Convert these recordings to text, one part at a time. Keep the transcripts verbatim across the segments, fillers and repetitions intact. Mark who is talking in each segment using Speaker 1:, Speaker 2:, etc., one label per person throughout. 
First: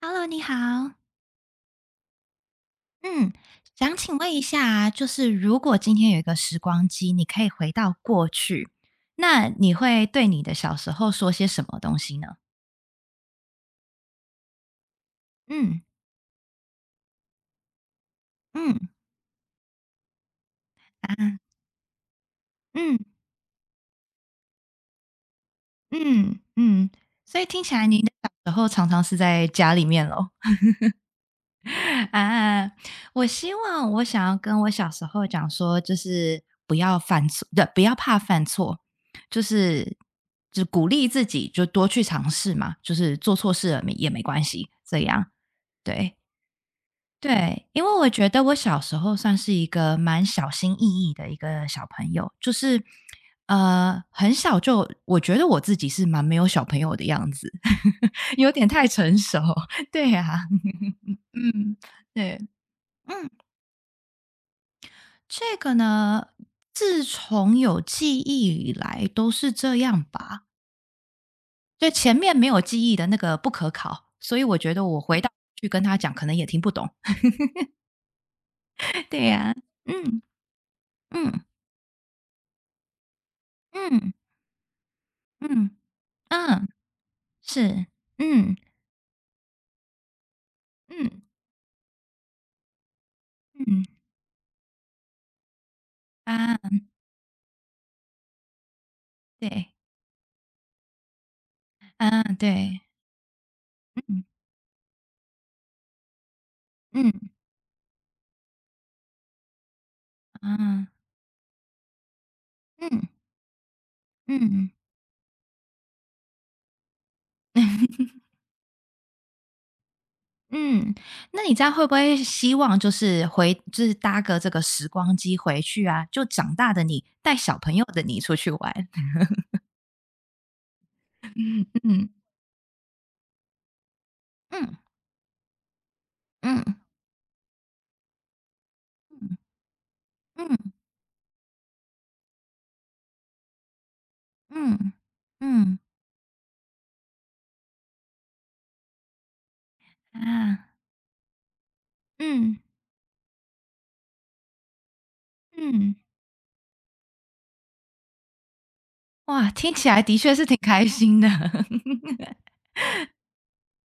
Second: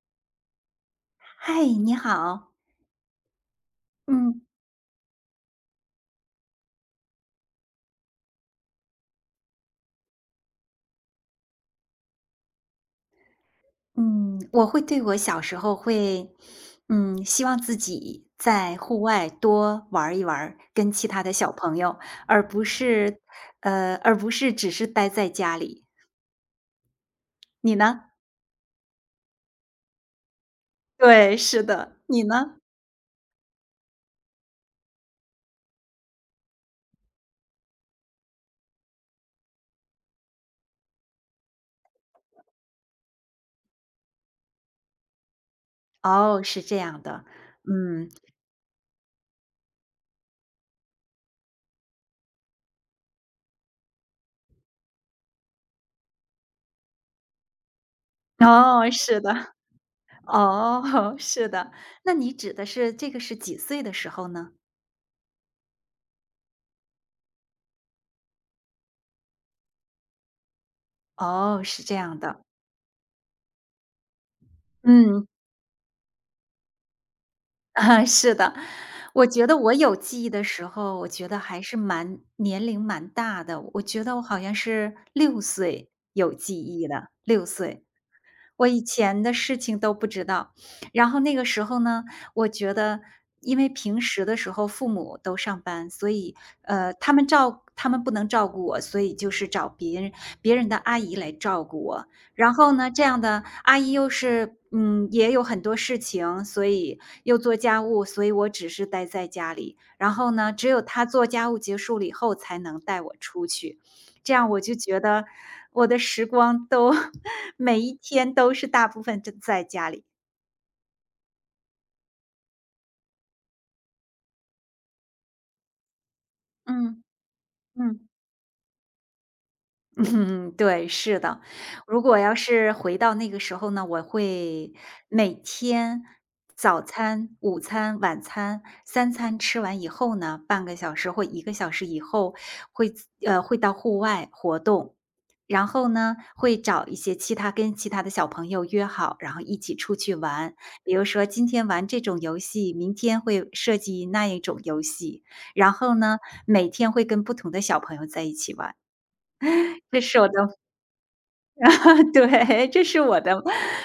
Speaker 1: Hello，你好。
Speaker 2: 嗨，你好。
Speaker 1: 嗯，想请问一
Speaker 2: 嗯
Speaker 1: 下啊就是如果今天有一个时光机，你可以回到过去，那你会对你的小时候说些什么东西呢？
Speaker 2: 嗯，我会对我小时候
Speaker 1: 嗯
Speaker 2: 会，嗯，希望自己在
Speaker 1: 嗯
Speaker 2: 户外多玩儿一玩儿，跟其他的
Speaker 1: 啊
Speaker 2: 小朋友，而不
Speaker 1: 嗯
Speaker 2: 是，呃，而不是只是待在家里。
Speaker 1: 嗯嗯，所以听起
Speaker 2: 你
Speaker 1: 来你
Speaker 2: 呢？
Speaker 1: 的小时候常常是在家里面咯。
Speaker 2: 对，是的，你呢？
Speaker 1: 啊，我希望我想要跟我小时候讲说，就是不要犯错，对，不要怕犯错，就是就鼓励自己，就多去尝试嘛，就是做错事了没也没关系，这样对。
Speaker 2: 哦，是这样的，
Speaker 1: 对，因为我
Speaker 2: 嗯，
Speaker 1: 觉得我小时候算是一个蛮小心翼翼的一个小朋友，就是呃，很小就我觉得我自己是蛮没有小朋友的样子，有点太
Speaker 2: 哦，
Speaker 1: 成
Speaker 2: 是
Speaker 1: 熟，
Speaker 2: 的，
Speaker 1: 对呀、啊，
Speaker 2: 哦，是的。
Speaker 1: 嗯，
Speaker 2: 那你
Speaker 1: 对，
Speaker 2: 指的是这个
Speaker 1: 嗯。
Speaker 2: 是几岁的时候呢？
Speaker 1: 这个呢，自从有记忆以来都是这样吧。
Speaker 2: 哦，是
Speaker 1: 就
Speaker 2: 这
Speaker 1: 前
Speaker 2: 样
Speaker 1: 面
Speaker 2: 的，
Speaker 1: 没有记忆的那个不可考，所以我觉得我回
Speaker 2: 嗯。
Speaker 1: 到去跟他讲，可能也听不懂。
Speaker 2: 啊，是的，
Speaker 1: 对
Speaker 2: 我觉
Speaker 1: 呀，
Speaker 2: 得我有
Speaker 1: 嗯
Speaker 2: 记忆的时候，我觉得
Speaker 1: 嗯
Speaker 2: 还是蛮年龄蛮大的，我觉
Speaker 1: 嗯
Speaker 2: 得我好像是六
Speaker 1: 嗯
Speaker 2: 岁有记
Speaker 1: 嗯，
Speaker 2: 忆的六岁。
Speaker 1: 是，嗯
Speaker 2: 我以前的事情都不知道。然后
Speaker 1: 嗯
Speaker 2: 那个时候呢，我觉得因为
Speaker 1: 嗯
Speaker 2: 平时的时候父母都上班，所以，
Speaker 1: 啊，
Speaker 2: 呃，他们照他们不能照顾我，所以就是找
Speaker 1: 对，
Speaker 2: 别人别人的阿姨来照顾我。
Speaker 1: 啊
Speaker 2: 然后
Speaker 1: 对，
Speaker 2: 呢，这样的阿姨又
Speaker 1: 嗯
Speaker 2: 是嗯，也有很多事情，所以
Speaker 1: 嗯
Speaker 2: 又做家务，所以我只是待在家里。然后呢，只有
Speaker 1: 啊
Speaker 2: 她做家务结束了以后才能
Speaker 1: 嗯
Speaker 2: 带
Speaker 1: 嗯。
Speaker 2: 我出去，这样我
Speaker 1: 嗯
Speaker 2: 就觉得我的时光都 每一天都是大部分就在家里。
Speaker 1: 嗯，那你这样会不会希望就是回就是搭个这个时光机回去啊，就长大的
Speaker 2: 嗯，
Speaker 1: 你带小朋友的
Speaker 2: 嗯。
Speaker 1: 你出去玩？
Speaker 2: 嗯，对，是的。
Speaker 1: 嗯
Speaker 2: 如
Speaker 1: 嗯
Speaker 2: 果要是回到那个时候呢，我会
Speaker 1: 嗯
Speaker 2: 每天
Speaker 1: 嗯
Speaker 2: 早餐、午餐、晚餐三餐吃完以后呢，
Speaker 1: 嗯
Speaker 2: 半个小时或一个小时以后会自呃，会到户外活
Speaker 1: 嗯嗯
Speaker 2: 动。然
Speaker 1: 嗯
Speaker 2: 后呢，会找一些其他跟其他的小朋友约好，然后一起出去玩。
Speaker 1: 啊，
Speaker 2: 比如说今天玩这种游
Speaker 1: 嗯
Speaker 2: 戏，明天会设计那一种游戏，然
Speaker 1: 嗯，
Speaker 2: 后
Speaker 1: 嗯
Speaker 2: 呢，每天会跟不同的小朋友在一起玩，
Speaker 1: 哇，听起
Speaker 2: 这
Speaker 1: 来的
Speaker 2: 是我
Speaker 1: 确是挺
Speaker 2: 的
Speaker 1: 开心的。
Speaker 2: 对，这是我的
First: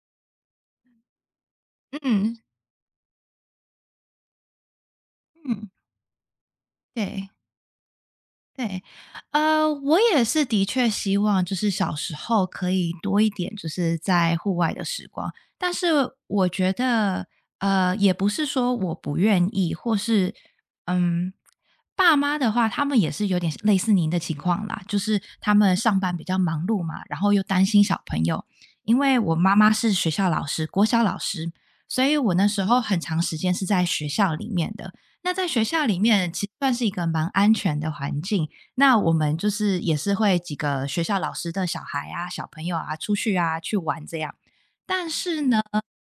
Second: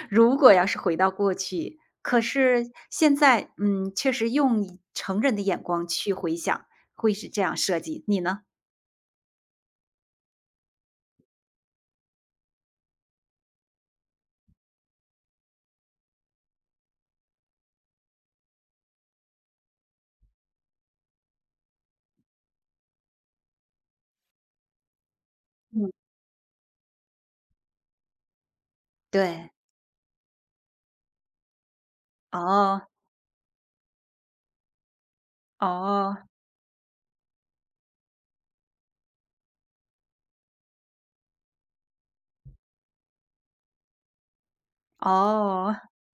Speaker 2: 如果要是回到过去，可
Speaker 1: 嗯
Speaker 2: 是现在，嗯，确实用以成人的眼
Speaker 1: 嗯，
Speaker 2: 光去回想，会是
Speaker 1: 对。
Speaker 2: 这样设计，你呢？
Speaker 1: 对，呃，我也是的确希望就是小时候可以多一点就是在户外的时光，但是我觉得，呃，也不是说我不愿意，或是嗯，爸妈的话，他们也是有点类似您的情况啦，就是他们
Speaker 2: 嗯。
Speaker 1: 上班比较忙碌嘛，然后又担心小朋友，因为我
Speaker 2: 对，
Speaker 1: 妈妈是学校老师，国小老师，所以我那时候
Speaker 2: 哦，
Speaker 1: 很长时间是在学校里面的。那在学校里
Speaker 2: 哦，
Speaker 1: 面，其实算是一个蛮安全的环境，那我们就是也是会几个学校老师的小孩啊、小朋友啊出去啊去玩这样。但是呢，
Speaker 2: 哦，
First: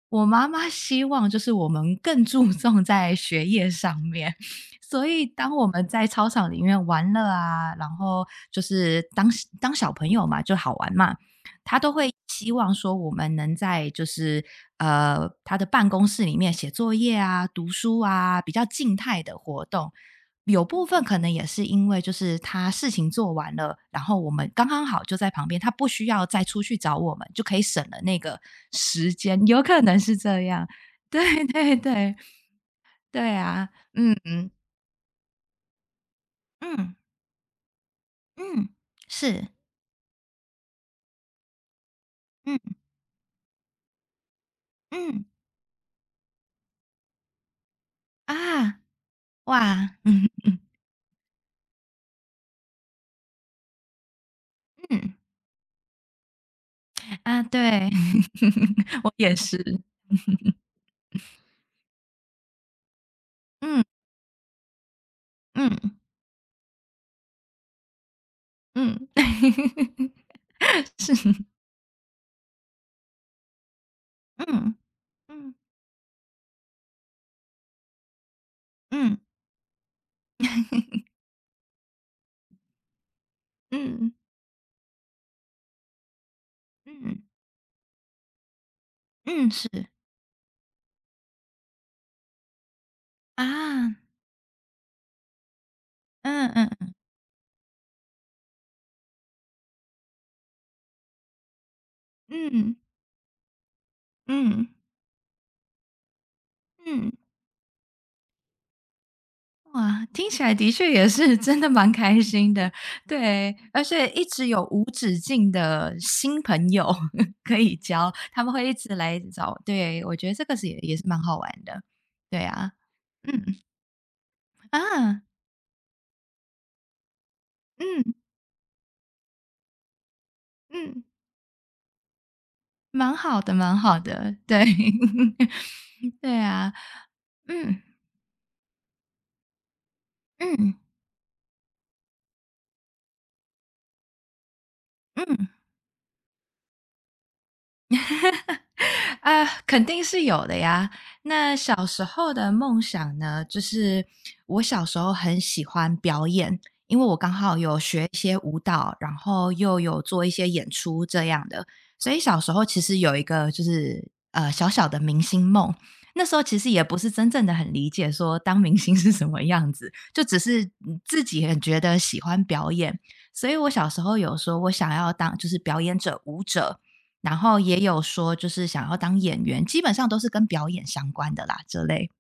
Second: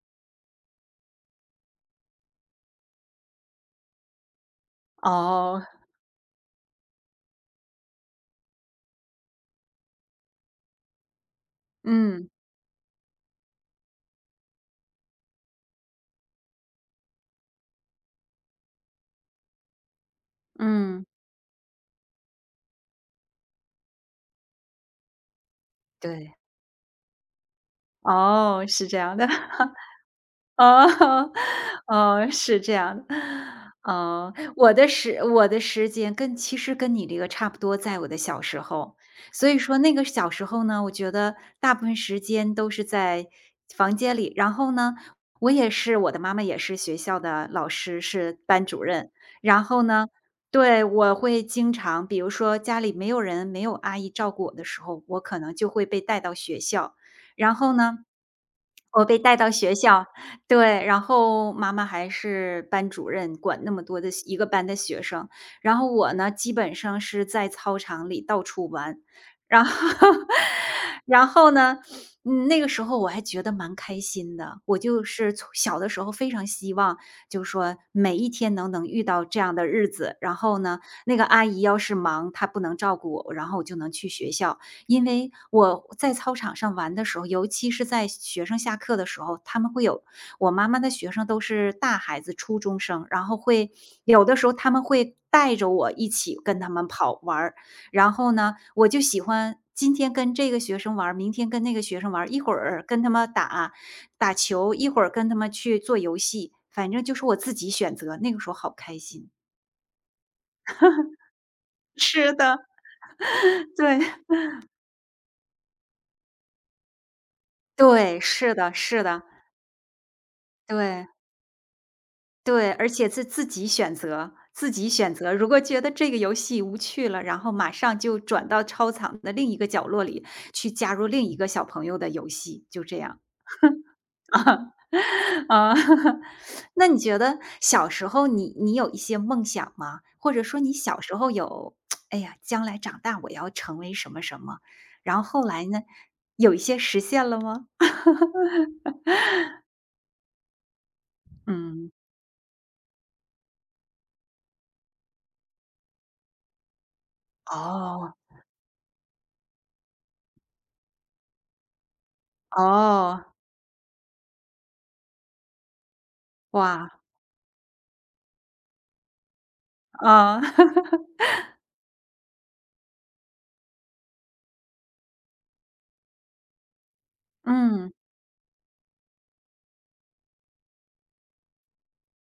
Speaker 1: 我妈妈希望就是我们更注重在学业上面，所以当
Speaker 2: 哦，
Speaker 1: 我们在操场里面玩乐啊，然后就是当当小朋友嘛，就好玩嘛，她都会
Speaker 2: 嗯，
Speaker 1: 希望说我们能在就是呃她的办公室里面写作业啊、读书啊，比较静态的活动。有部分
Speaker 2: 嗯，
Speaker 1: 可能也是因为，就是他事情做完了，然后我们刚刚好就在旁边，他不需要
Speaker 2: 对，
Speaker 1: 再出去找我们，就可以省了那个
Speaker 2: 哦，是这
Speaker 1: 时
Speaker 2: 样的。
Speaker 1: 间，有可 能是这样。
Speaker 2: 哦，
Speaker 1: 对对对，
Speaker 2: 哦，是这样的。
Speaker 1: 对啊，嗯
Speaker 2: 哦，
Speaker 1: 嗯
Speaker 2: 我的时我的时间跟其实
Speaker 1: 嗯
Speaker 2: 跟你这个差不多，在我的小时
Speaker 1: 嗯，
Speaker 2: 候。
Speaker 1: 是，
Speaker 2: 所以说那个小时候呢，我觉得大部分时间
Speaker 1: 嗯
Speaker 2: 都是在房间里。然后呢，
Speaker 1: 嗯
Speaker 2: 我也是我的妈妈也是学校的老师，是班
Speaker 1: 啊，
Speaker 2: 主任。然后
Speaker 1: 哇，
Speaker 2: 呢
Speaker 1: 嗯
Speaker 2: 对，我会经常比如说家里没有人，没有阿姨照顾我的时候，
Speaker 1: 嗯
Speaker 2: 我可能就会被带到学校。
Speaker 1: 啊，
Speaker 2: 然后
Speaker 1: 对，
Speaker 2: 呢，我
Speaker 1: 我
Speaker 2: 被
Speaker 1: 也
Speaker 2: 带到
Speaker 1: 是
Speaker 2: 学校对，然后妈妈还是班主 任，管那么
Speaker 1: 嗯
Speaker 2: 多的一个班的学生，
Speaker 1: 嗯
Speaker 2: 然后我呢，基本上是在操场里到处玩，
Speaker 1: 嗯，
Speaker 2: 然后，然
Speaker 1: 是，
Speaker 2: 后呢，嗯，那个时候我还觉得蛮开心的，
Speaker 1: 嗯
Speaker 2: 我就是从
Speaker 1: 嗯
Speaker 2: 小的时候非常希望，就是说每一天能能遇
Speaker 1: 嗯
Speaker 2: 到这样的日子，然后呢，那个阿姨要是忙，她不能照顾我，然后我就能去
Speaker 1: 嗯
Speaker 2: 学校，因为我在操场上玩的时
Speaker 1: 嗯
Speaker 2: 候，尤其是在学生下课的时候，
Speaker 1: 嗯，
Speaker 2: 他
Speaker 1: 是。
Speaker 2: 们会有我妈妈的学生都是大孩子，初中生，然后会
Speaker 1: 啊，
Speaker 2: 有的时候他们会带着我一起
Speaker 1: 嗯
Speaker 2: 跟他们
Speaker 1: 嗯
Speaker 2: 跑玩儿，然后呢，我就喜欢今天跟这个学生玩儿，明天跟那个学生玩儿，一会
Speaker 1: 嗯
Speaker 2: 儿跟他们打打
Speaker 1: 嗯
Speaker 2: 球，一会儿跟他们去做游戏，反正
Speaker 1: 嗯，
Speaker 2: 就是我自己选择，那个时候好开心。
Speaker 1: 哇，听起来的确也是真的蛮开
Speaker 2: 是
Speaker 1: 心
Speaker 2: 的，
Speaker 1: 的，对，而
Speaker 2: 对
Speaker 1: 且一直有无止境的新朋友 可以 交，
Speaker 2: 对，
Speaker 1: 他们
Speaker 2: 是
Speaker 1: 会一
Speaker 2: 的，
Speaker 1: 直
Speaker 2: 是
Speaker 1: 来
Speaker 2: 的，
Speaker 1: 找，对，我觉得这个是也也是
Speaker 2: 对。
Speaker 1: 蛮好玩的，对
Speaker 2: 对，
Speaker 1: 啊，
Speaker 2: 而且是自
Speaker 1: 嗯
Speaker 2: 己选择自己选
Speaker 1: 啊，
Speaker 2: 择。如果觉得这个游戏无趣了，然后马上
Speaker 1: 嗯
Speaker 2: 就转到操场的另一个角落里，去加
Speaker 1: 嗯，
Speaker 2: 入另一个小朋友的游戏，就这
Speaker 1: 蛮
Speaker 2: 样。
Speaker 1: 好的，蛮好的，对，
Speaker 2: 啊，
Speaker 1: 对啊，
Speaker 2: 那你觉得
Speaker 1: 嗯
Speaker 2: 小时候你你有一些梦想吗？或者说你
Speaker 1: 嗯
Speaker 2: 小时候有，哎呀，将来长大我要成为什么什么，然后后
Speaker 1: 嗯。
Speaker 2: 来呢，有一些实现了吗？
Speaker 1: 啊，肯定是有的呀。那小
Speaker 2: 嗯，
Speaker 1: 时候的梦想呢，就是我小时候很喜欢表演，因为我刚好有学
Speaker 2: 哦，
Speaker 1: 一些舞蹈，然后又有做一些演出这样的，所以小时候其实有一
Speaker 2: 哦，
Speaker 1: 个就是呃小小的明星梦。那时候其实也
Speaker 2: 哇，
Speaker 1: 不是真正的很理解说当明星是什么样子，就只
Speaker 2: 啊，
Speaker 1: 是嗯 自己很觉得喜欢表演，所以我小时候有说我想要当就是表演者、舞者，然后也
Speaker 2: 嗯。
Speaker 1: 有说就是想要当演员，基本上都是跟表演相关的啦，这类。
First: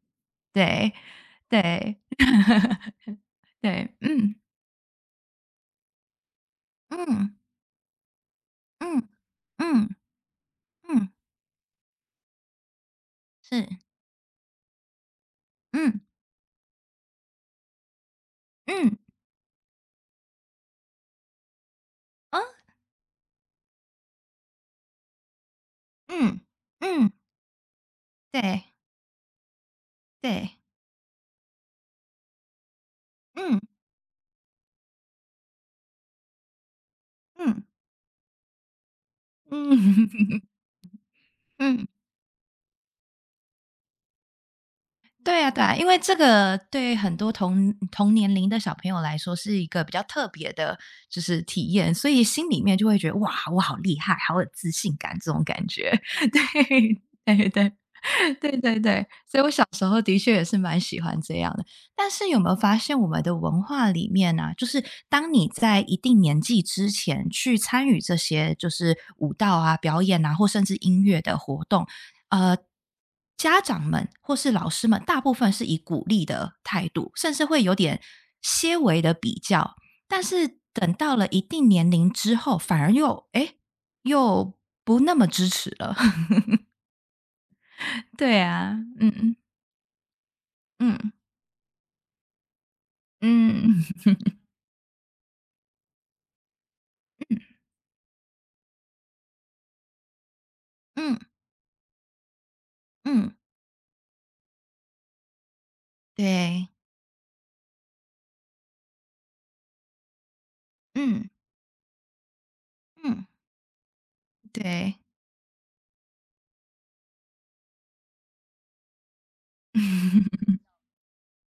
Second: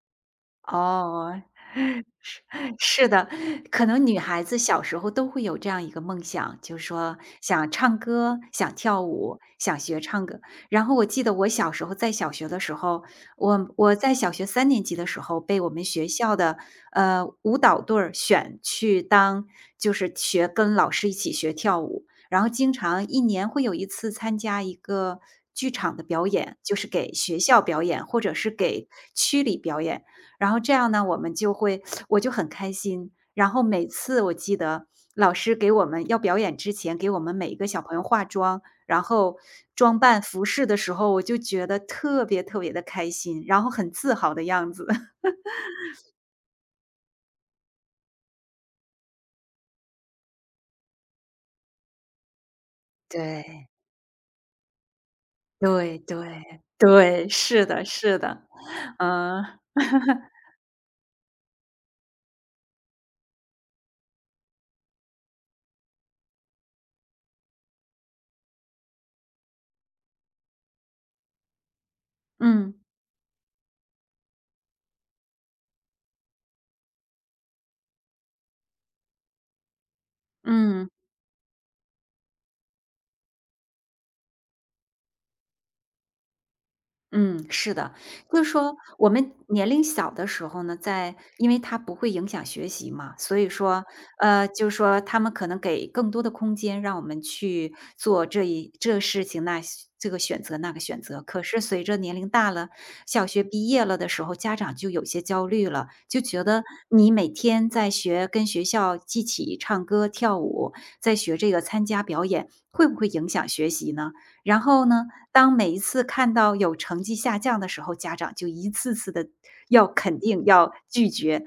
Speaker 1: 对，
Speaker 2: 哦，
Speaker 1: 对，
Speaker 2: 是 是的，可
Speaker 1: 对，
Speaker 2: 能女
Speaker 1: 嗯，
Speaker 2: 孩子小时候都会有这样一个梦想，就是说
Speaker 1: 嗯，
Speaker 2: 想唱歌、想跳
Speaker 1: 嗯，
Speaker 2: 舞、想
Speaker 1: 嗯，
Speaker 2: 学唱歌。然后我
Speaker 1: 嗯，
Speaker 2: 记得我小时候在小学的时候，
Speaker 1: 是，
Speaker 2: 我我在小学三年级的时候被我们
Speaker 1: 嗯，
Speaker 2: 学校的呃舞蹈队儿选
Speaker 1: 嗯，
Speaker 2: 去当，就是学跟老师一起学跳舞，然
Speaker 1: 嗯，
Speaker 2: 后经常一年会有一次参加一个。剧场的表
Speaker 1: 嗯，
Speaker 2: 演就是给
Speaker 1: 嗯，
Speaker 2: 学校表演，或者是
Speaker 1: 对，
Speaker 2: 给区里表演，然
Speaker 1: 对，
Speaker 2: 后这样呢，我们就会我就很开心。然
Speaker 1: 嗯，
Speaker 2: 后每次我记得老师给我们要表演之前，给我们每一
Speaker 1: 嗯，
Speaker 2: 个小朋友化妆，然后装扮
Speaker 1: 嗯
Speaker 2: 服饰的时候，我就 觉得
Speaker 1: 嗯。
Speaker 2: 特别特别的开心，然后很自豪的样子。
Speaker 1: 对啊，对啊，因为这个对很多同同年龄的小朋友来说是一个比较特别的，就是体验，所以心里面就会觉得哇，我
Speaker 2: 对，
Speaker 1: 好厉害，好有自信感这种感觉。
Speaker 2: 对 对。
Speaker 1: 对，
Speaker 2: 对，
Speaker 1: 对对
Speaker 2: 是的是的，
Speaker 1: 对对对对
Speaker 2: 嗯，
Speaker 1: 时候的确也是蛮喜欢这样的。但是有没有发现我们的文化里面呢、啊就是当你在一定年纪之前去参与这些就是舞蹈啊、表演啊，或甚至音乐的活动，呃，
Speaker 2: 嗯，
Speaker 1: 家长们或是老师们，大部分是以鼓励的态度，甚至会有点些微的比较。但是
Speaker 2: 嗯。
Speaker 1: 等到了一定年龄之后，反而又诶又不那么支持了。
Speaker 2: 嗯，是的，
Speaker 1: 对
Speaker 2: 就是
Speaker 1: 啊，
Speaker 2: 说我
Speaker 1: 嗯
Speaker 2: 们
Speaker 1: 嗯
Speaker 2: 年龄小的时候呢，
Speaker 1: 嗯
Speaker 2: 在因为它不会影响学习嘛，所以
Speaker 1: 嗯。
Speaker 2: 说，呃，就是说他们可能给更多的空间让我们 去做这一这事情那事这个选择那个选
Speaker 1: 嗯
Speaker 2: 择。可是随着年龄大了，小
Speaker 1: 嗯，
Speaker 2: 学毕业了的时候，家长就有些焦虑了，就觉得
Speaker 1: 对，
Speaker 2: 你每天在学跟学校一起唱歌跳舞，在
Speaker 1: 嗯
Speaker 2: 学这个参加表演，会不会
Speaker 1: 嗯，
Speaker 2: 影响学习呢？然后
Speaker 1: 对，
Speaker 2: 呢，当每一次看到有成绩下降的时候，家长就一次次的要肯 定、要拒绝、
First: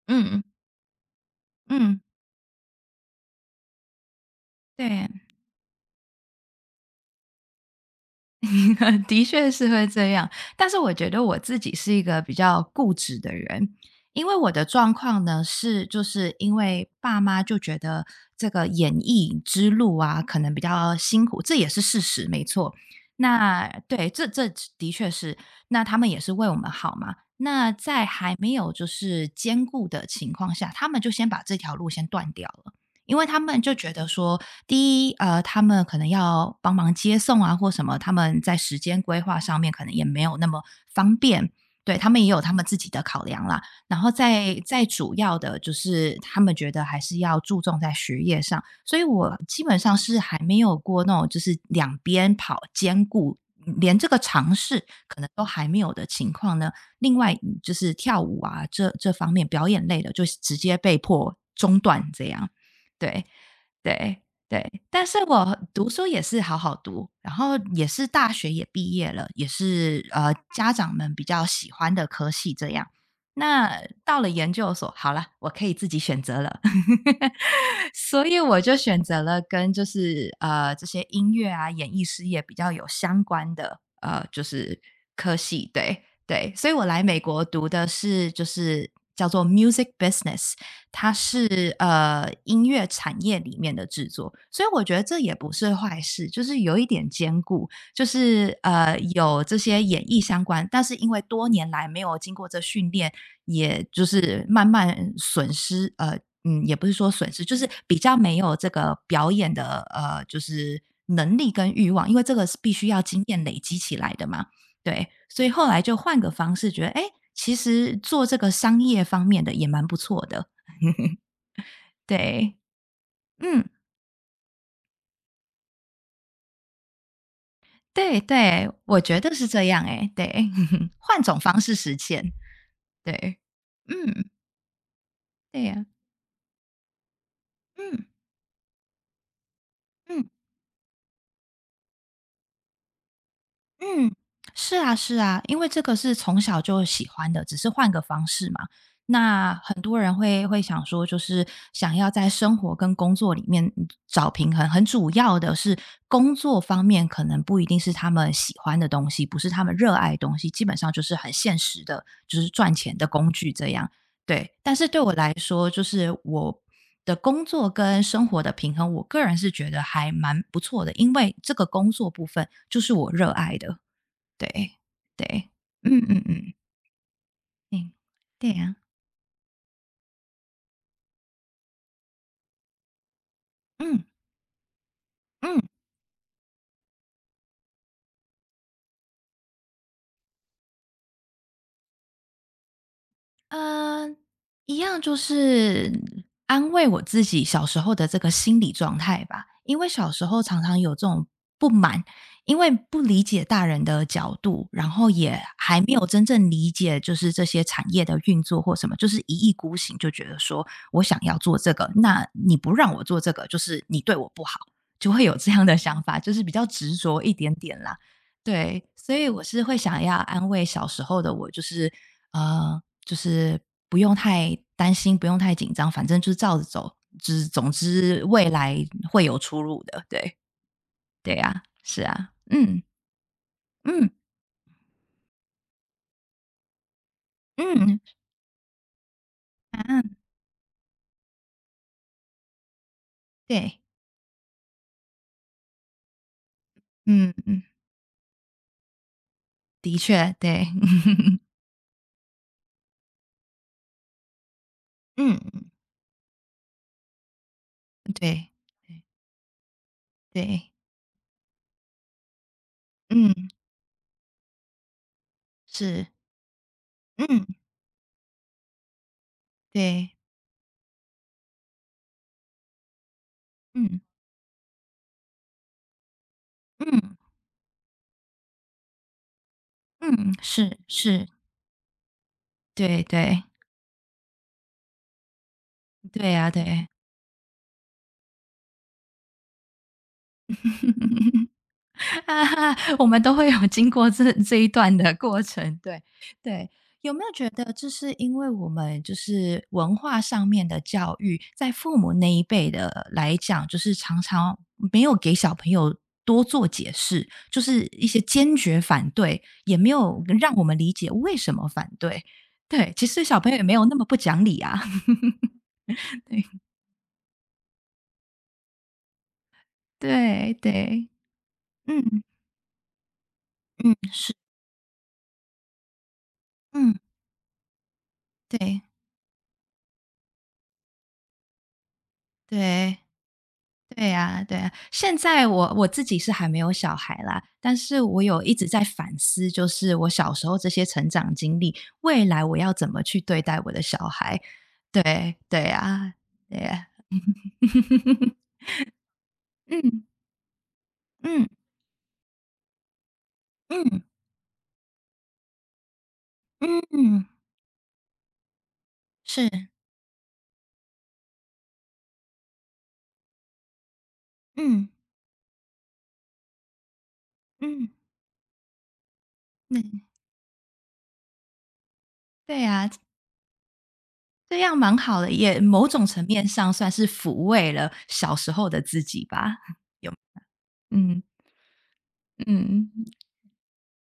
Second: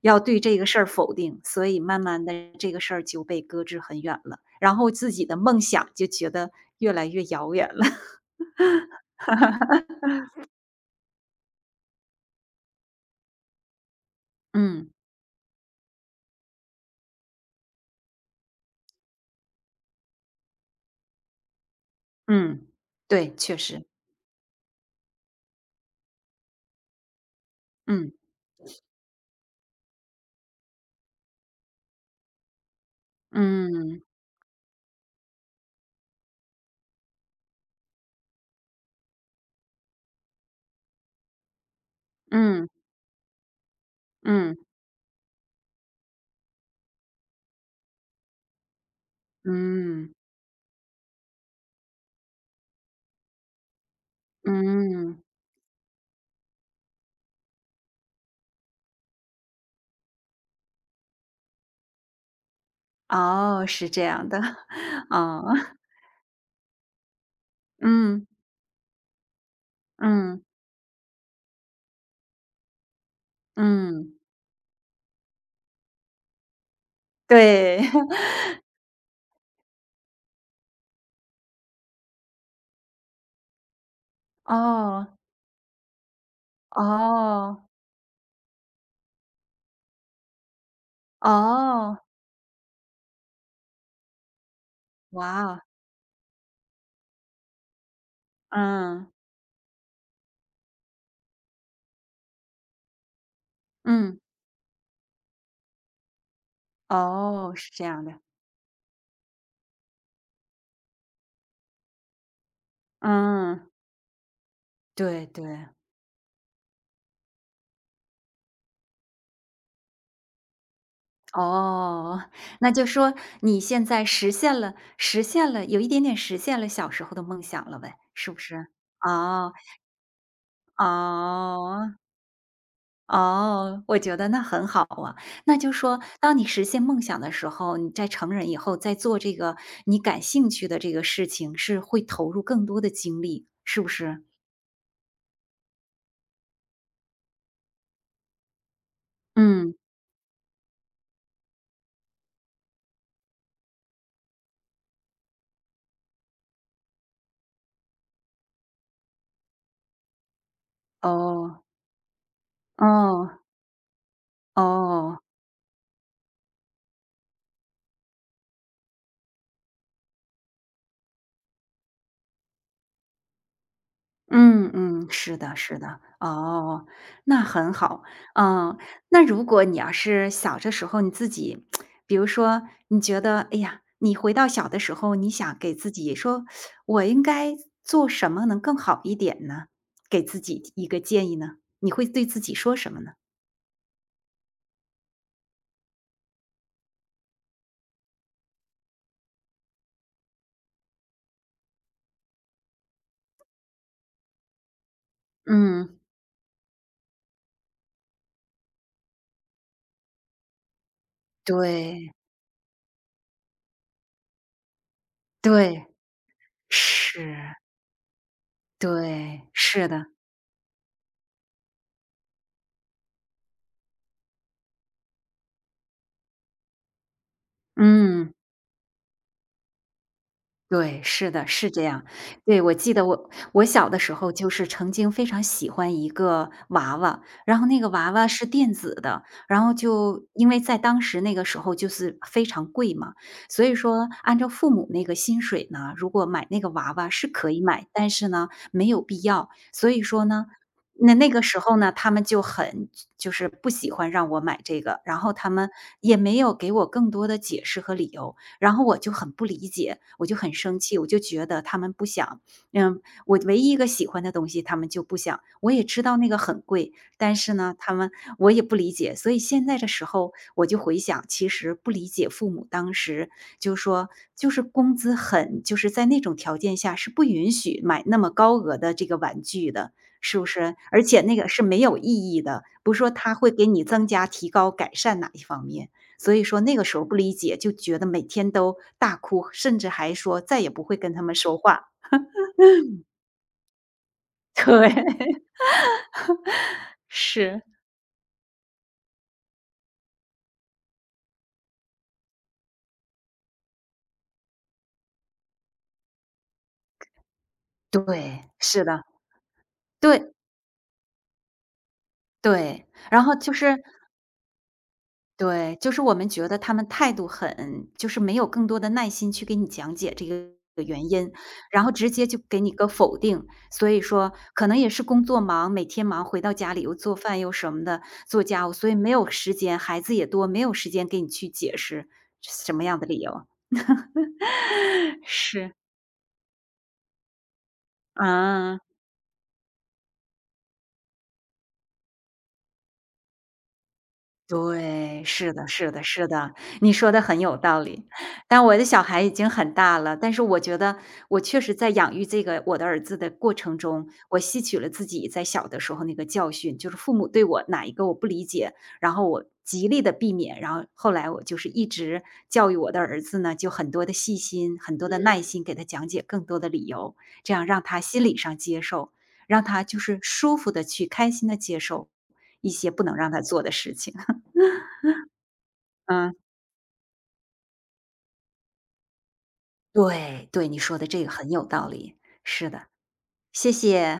Speaker 2: 要
Speaker 1: 嗯
Speaker 2: 对
Speaker 1: 嗯，
Speaker 2: 这个事儿否定，所以
Speaker 1: 嗯，
Speaker 2: 慢慢的这个事儿就被搁置很远了，然后
Speaker 1: 对，
Speaker 2: 自己的梦想就觉得越来越遥远了。
Speaker 1: 的确是会这样。但是我觉得我自己是一个比较固执的人，因为我的
Speaker 2: 嗯，
Speaker 1: 状况呢是，就是因为爸妈就觉得这个演艺之路啊，可能比较辛苦，这也是事实，没
Speaker 2: 嗯，
Speaker 1: 错。
Speaker 2: 对，确
Speaker 1: 那
Speaker 2: 实，
Speaker 1: 对，这这的确是，那他们也是为我们好嘛。那在
Speaker 2: 嗯，
Speaker 1: 还没有就是兼顾的情况下，他们就先把这条路先断掉了。因为他们就觉
Speaker 2: 嗯，
Speaker 1: 得说，第一，呃，他们可能要帮忙接送啊，或什么，他们在时间规划上面可能也没有那么方便，对他们也有他们
Speaker 2: 嗯，
Speaker 1: 自己的考量啦。然后再
Speaker 2: 嗯，
Speaker 1: 再主要的就是他们觉得还是要注重在学业上，所以我基本上
Speaker 2: 嗯，
Speaker 1: 是还没有过那种就是两边跑兼顾，嗯连这个尝试可
Speaker 2: 嗯，
Speaker 1: 能都还没有的情况呢。另外嗯就是跳舞啊这这方面表演类的，就是直接被迫中断这样。对
Speaker 2: 哦，是这
Speaker 1: 对
Speaker 2: 样的，
Speaker 1: 对，但 是
Speaker 2: 哦，
Speaker 1: 我读书也是好好读，然后也是
Speaker 2: 嗯，
Speaker 1: 大学也毕业了，也是呃
Speaker 2: 嗯，
Speaker 1: 家长们比较喜欢的科系这样。那
Speaker 2: 嗯，
Speaker 1: 到了研究所，好了，我可以自己选择了，
Speaker 2: 对，
Speaker 1: 所以我就选择了跟就是呃这些音乐啊、演艺事业比较有相关的呃就是
Speaker 2: 哦，
Speaker 1: 科系，对对，所以我来美国
Speaker 2: 哦。
Speaker 1: 读的是就是叫做 music business,它是
Speaker 2: 哦，
Speaker 1: 呃音乐产业里面的制作，所以我觉得这也
Speaker 2: 哇
Speaker 1: 不
Speaker 2: 哦，
Speaker 1: 是坏事，就是有一点兼顾，就是呃
Speaker 2: 嗯，
Speaker 1: 有这些演艺相关，但是因为多年来没有经过这训练，也就
Speaker 2: 嗯，
Speaker 1: 是慢慢损失，呃，嗯，也不是说损失，
Speaker 2: 哦，
Speaker 1: 就是
Speaker 2: 是这
Speaker 1: 比
Speaker 2: 样
Speaker 1: 较
Speaker 2: 的，
Speaker 1: 没有这个表演的呃，就是能力跟欲望，因为这个是必须要经验累
Speaker 2: 嗯，
Speaker 1: 积起来的嘛，对，
Speaker 2: 对
Speaker 1: 所以后
Speaker 2: 对，
Speaker 1: 来就换个方式，觉得哎，诶其实做这个商业方面的也蛮不错的，
Speaker 2: 哦，
Speaker 1: 对，
Speaker 2: 那就说你
Speaker 1: 嗯，
Speaker 2: 现在实现了实现了有一点点实现了小时候的梦想了呗，
Speaker 1: 对
Speaker 2: 是不是？
Speaker 1: 对，我觉得是
Speaker 2: 哦，
Speaker 1: 这样诶，对，换种方式
Speaker 2: 哦，
Speaker 1: 实现，对，
Speaker 2: 哦，我觉得
Speaker 1: 嗯，
Speaker 2: 那很好啊。那
Speaker 1: 对
Speaker 2: 就
Speaker 1: 呀，
Speaker 2: 说当你实现梦想的时候，你
Speaker 1: 嗯
Speaker 2: 在成人以后再做这个你感
Speaker 1: 嗯
Speaker 2: 兴趣的这个事情，是会投入更多的精力，是不
Speaker 1: 嗯，
Speaker 2: 是？
Speaker 1: 是啊是啊，因为这个是从小就喜欢的，只是换个方式嘛。那
Speaker 2: 嗯，
Speaker 1: 很多人会会想说，就是想要在生活跟工作里面嗯找平衡，很主要的是工作方面可能不一定是他们喜欢的东西，不是他们热爱的东西，基本上就是很现
Speaker 2: 哦，
Speaker 1: 实的，就是赚钱的工
Speaker 2: 哦。
Speaker 1: 具这样。对，但是对我
Speaker 2: 哦，
Speaker 1: 来说，就是我的工作跟生活的平衡，我个人是觉得还蛮不错的，因为这个工作部分就是我热爱的。
Speaker 2: 嗯
Speaker 1: 对，
Speaker 2: 嗯，是
Speaker 1: 对，
Speaker 2: 的是的，
Speaker 1: 嗯嗯嗯，
Speaker 2: 哦，那很
Speaker 1: 嗯，
Speaker 2: 好。
Speaker 1: 对呀，
Speaker 2: 嗯，那如果你要是小的时候你自己比如说你觉得，哎呀，
Speaker 1: 嗯，
Speaker 2: 你回到小的时候，你想
Speaker 1: 嗯。
Speaker 2: 给自己说，我应该做什么能更好一点呢？给自己一个建议呢？你会对自己说什么呢？
Speaker 1: 嗯，一样就是安慰我自己小时候的这个心理状态吧。因为小时候常常有这种不满，因为不理解大人的角度，然后也还没
Speaker 2: 嗯，
Speaker 1: 有真正理解就是这些产业的运作或什么，就是一意孤行，就觉得说我想要做这个，
Speaker 2: 对，
Speaker 1: 那你不让我做这个，就是你对我不好，就会有这样的
Speaker 2: 对，
Speaker 1: 想法，就是比较执着一
Speaker 2: 是，
Speaker 1: 点点啦。对，所以我
Speaker 2: 对，
Speaker 1: 是会
Speaker 2: 是
Speaker 1: 想
Speaker 2: 的，
Speaker 1: 要安慰小时候的我，就是呃，就是不用太担心，不用太紧张，反正就是照着走，之总之
Speaker 2: 嗯。
Speaker 1: 未来会有出路的。对，
Speaker 2: 对，是
Speaker 1: 对
Speaker 2: 的，
Speaker 1: 呀，
Speaker 2: 是这
Speaker 1: 是
Speaker 2: 样。
Speaker 1: 啊，
Speaker 2: 对，我
Speaker 1: 嗯
Speaker 2: 记得我我小的
Speaker 1: 嗯
Speaker 2: 时候就是曾经非常喜欢一个娃娃，然后那个
Speaker 1: 嗯，
Speaker 2: 娃娃是电子的，然后
Speaker 1: 啊，
Speaker 2: 就因为在当时那个时候就是非常贵嘛，所以
Speaker 1: 对，
Speaker 2: 说按照父母那个薪水呢，如果买那个娃娃是
Speaker 1: 嗯
Speaker 2: 可以
Speaker 1: 嗯，
Speaker 2: 买，但是呢，没有必要。所
Speaker 1: 的
Speaker 2: 以说
Speaker 1: 确，
Speaker 2: 呢，
Speaker 1: 对，
Speaker 2: 那那 个时候呢，他们就很就是不喜欢让我买这个，然后
Speaker 1: 嗯，
Speaker 2: 他们也没有给我更多的解释和理由。
Speaker 1: 对
Speaker 2: 然后我
Speaker 1: 对
Speaker 2: 就很不理解，我就很
Speaker 1: 对，
Speaker 2: 生气，我就觉得他们不想，嗯，
Speaker 1: 嗯，
Speaker 2: 我唯一一个喜欢的东西他们就不想。我也知
Speaker 1: 是，
Speaker 2: 道那个很贵，但
Speaker 1: 嗯，
Speaker 2: 是呢，他们我也不理解。所以现在的时
Speaker 1: 对，
Speaker 2: 候，我就回想，其实不理解父母当时就
Speaker 1: 嗯
Speaker 2: 说，就是工资很，就是在那种条件下是
Speaker 1: 嗯
Speaker 2: 不允许买那么高额的这个玩具的。
Speaker 1: 嗯，
Speaker 2: 是不是？
Speaker 1: 是
Speaker 2: 而且
Speaker 1: 是，
Speaker 2: 那个是没有意义的，不是
Speaker 1: 对
Speaker 2: 说他
Speaker 1: 对
Speaker 2: 会给你增加、提高、改善哪一方面。
Speaker 1: 对
Speaker 2: 所以
Speaker 1: 呀，
Speaker 2: 说那个
Speaker 1: 对。
Speaker 2: 时候不理解，就觉得每天都大哭，甚至还说再也不会跟他们说话。
Speaker 1: 哈哈，我们都会有经过这这 一段的过
Speaker 2: 对。
Speaker 1: 程，对对。有没有觉
Speaker 2: 是。
Speaker 1: 得这是因为我们就是文化上面的教育，在父母那一辈的来讲，就是常常没有给小朋友多做解释，就是一些
Speaker 2: 对，
Speaker 1: 坚决
Speaker 2: 是的，
Speaker 1: 反对，也没有
Speaker 2: 对，
Speaker 1: 让我们理解为什么反对。
Speaker 2: 对。
Speaker 1: 对，其
Speaker 2: 然
Speaker 1: 实
Speaker 2: 后
Speaker 1: 小朋
Speaker 2: 就
Speaker 1: 友也没
Speaker 2: 是
Speaker 1: 有那么不讲理啊。
Speaker 2: 对，就是我 们
Speaker 1: 对
Speaker 2: 觉得他们态度很就是没有更多的耐心去给你讲解这
Speaker 1: 对
Speaker 2: 个
Speaker 1: 对，
Speaker 2: 原因，然后直
Speaker 1: 嗯
Speaker 2: 接就给你个否定。所
Speaker 1: 嗯，
Speaker 2: 以说
Speaker 1: 是，
Speaker 2: 可能也是工作忙，每天忙，回到家里
Speaker 1: 嗯，
Speaker 2: 又做饭又什么的，做家务，
Speaker 1: 对
Speaker 2: 所以没有时间，孩子也多，没有时间给你去解释什么
Speaker 1: 对。
Speaker 2: 样的理由。
Speaker 1: 对呀，对呀，现 在
Speaker 2: 是，
Speaker 1: 我我自己是还没有小孩啦，但是我有一直
Speaker 2: 啊。
Speaker 1: 在反思，就是我小时候这些成长经历，未来我要怎么去对待我的小孩。
Speaker 2: 对，
Speaker 1: 对，
Speaker 2: 是
Speaker 1: 对
Speaker 2: 的是的
Speaker 1: 呀，
Speaker 2: 是的，
Speaker 1: 对啊。
Speaker 2: 你说的很有道理。但我的小孩已经很大了，但是我觉得我
Speaker 1: 嗯，
Speaker 2: 确实在养育这个我的儿子的过程
Speaker 1: 嗯，
Speaker 2: 中，我吸取了自己在小的时候那个教训，
Speaker 1: 嗯，
Speaker 2: 就是父
Speaker 1: 嗯，
Speaker 2: 母对我哪一个我不理解，然后我
Speaker 1: 是，
Speaker 2: 极力的避免，然后后来我就是一直教育我的儿子呢，就很多的细心，
Speaker 1: 嗯，
Speaker 2: 很多的耐嗯心给他讲解更多的理由，这样让
Speaker 1: 嗯，
Speaker 2: 他心理上接受，让他就
Speaker 1: 嗯，
Speaker 2: 是舒服的去开心的接受
Speaker 1: 对
Speaker 2: 一
Speaker 1: 呀，
Speaker 2: 些不能让他做的事情。
Speaker 1: 这样蛮好的，也某种层
Speaker 2: 嗯，
Speaker 1: 面上算是抚慰了小时候的自己吧，有
Speaker 2: 对对，你说的
Speaker 1: 嗯，
Speaker 2: 这个很有道理，是的，
Speaker 1: 嗯。
Speaker 2: 谢谢。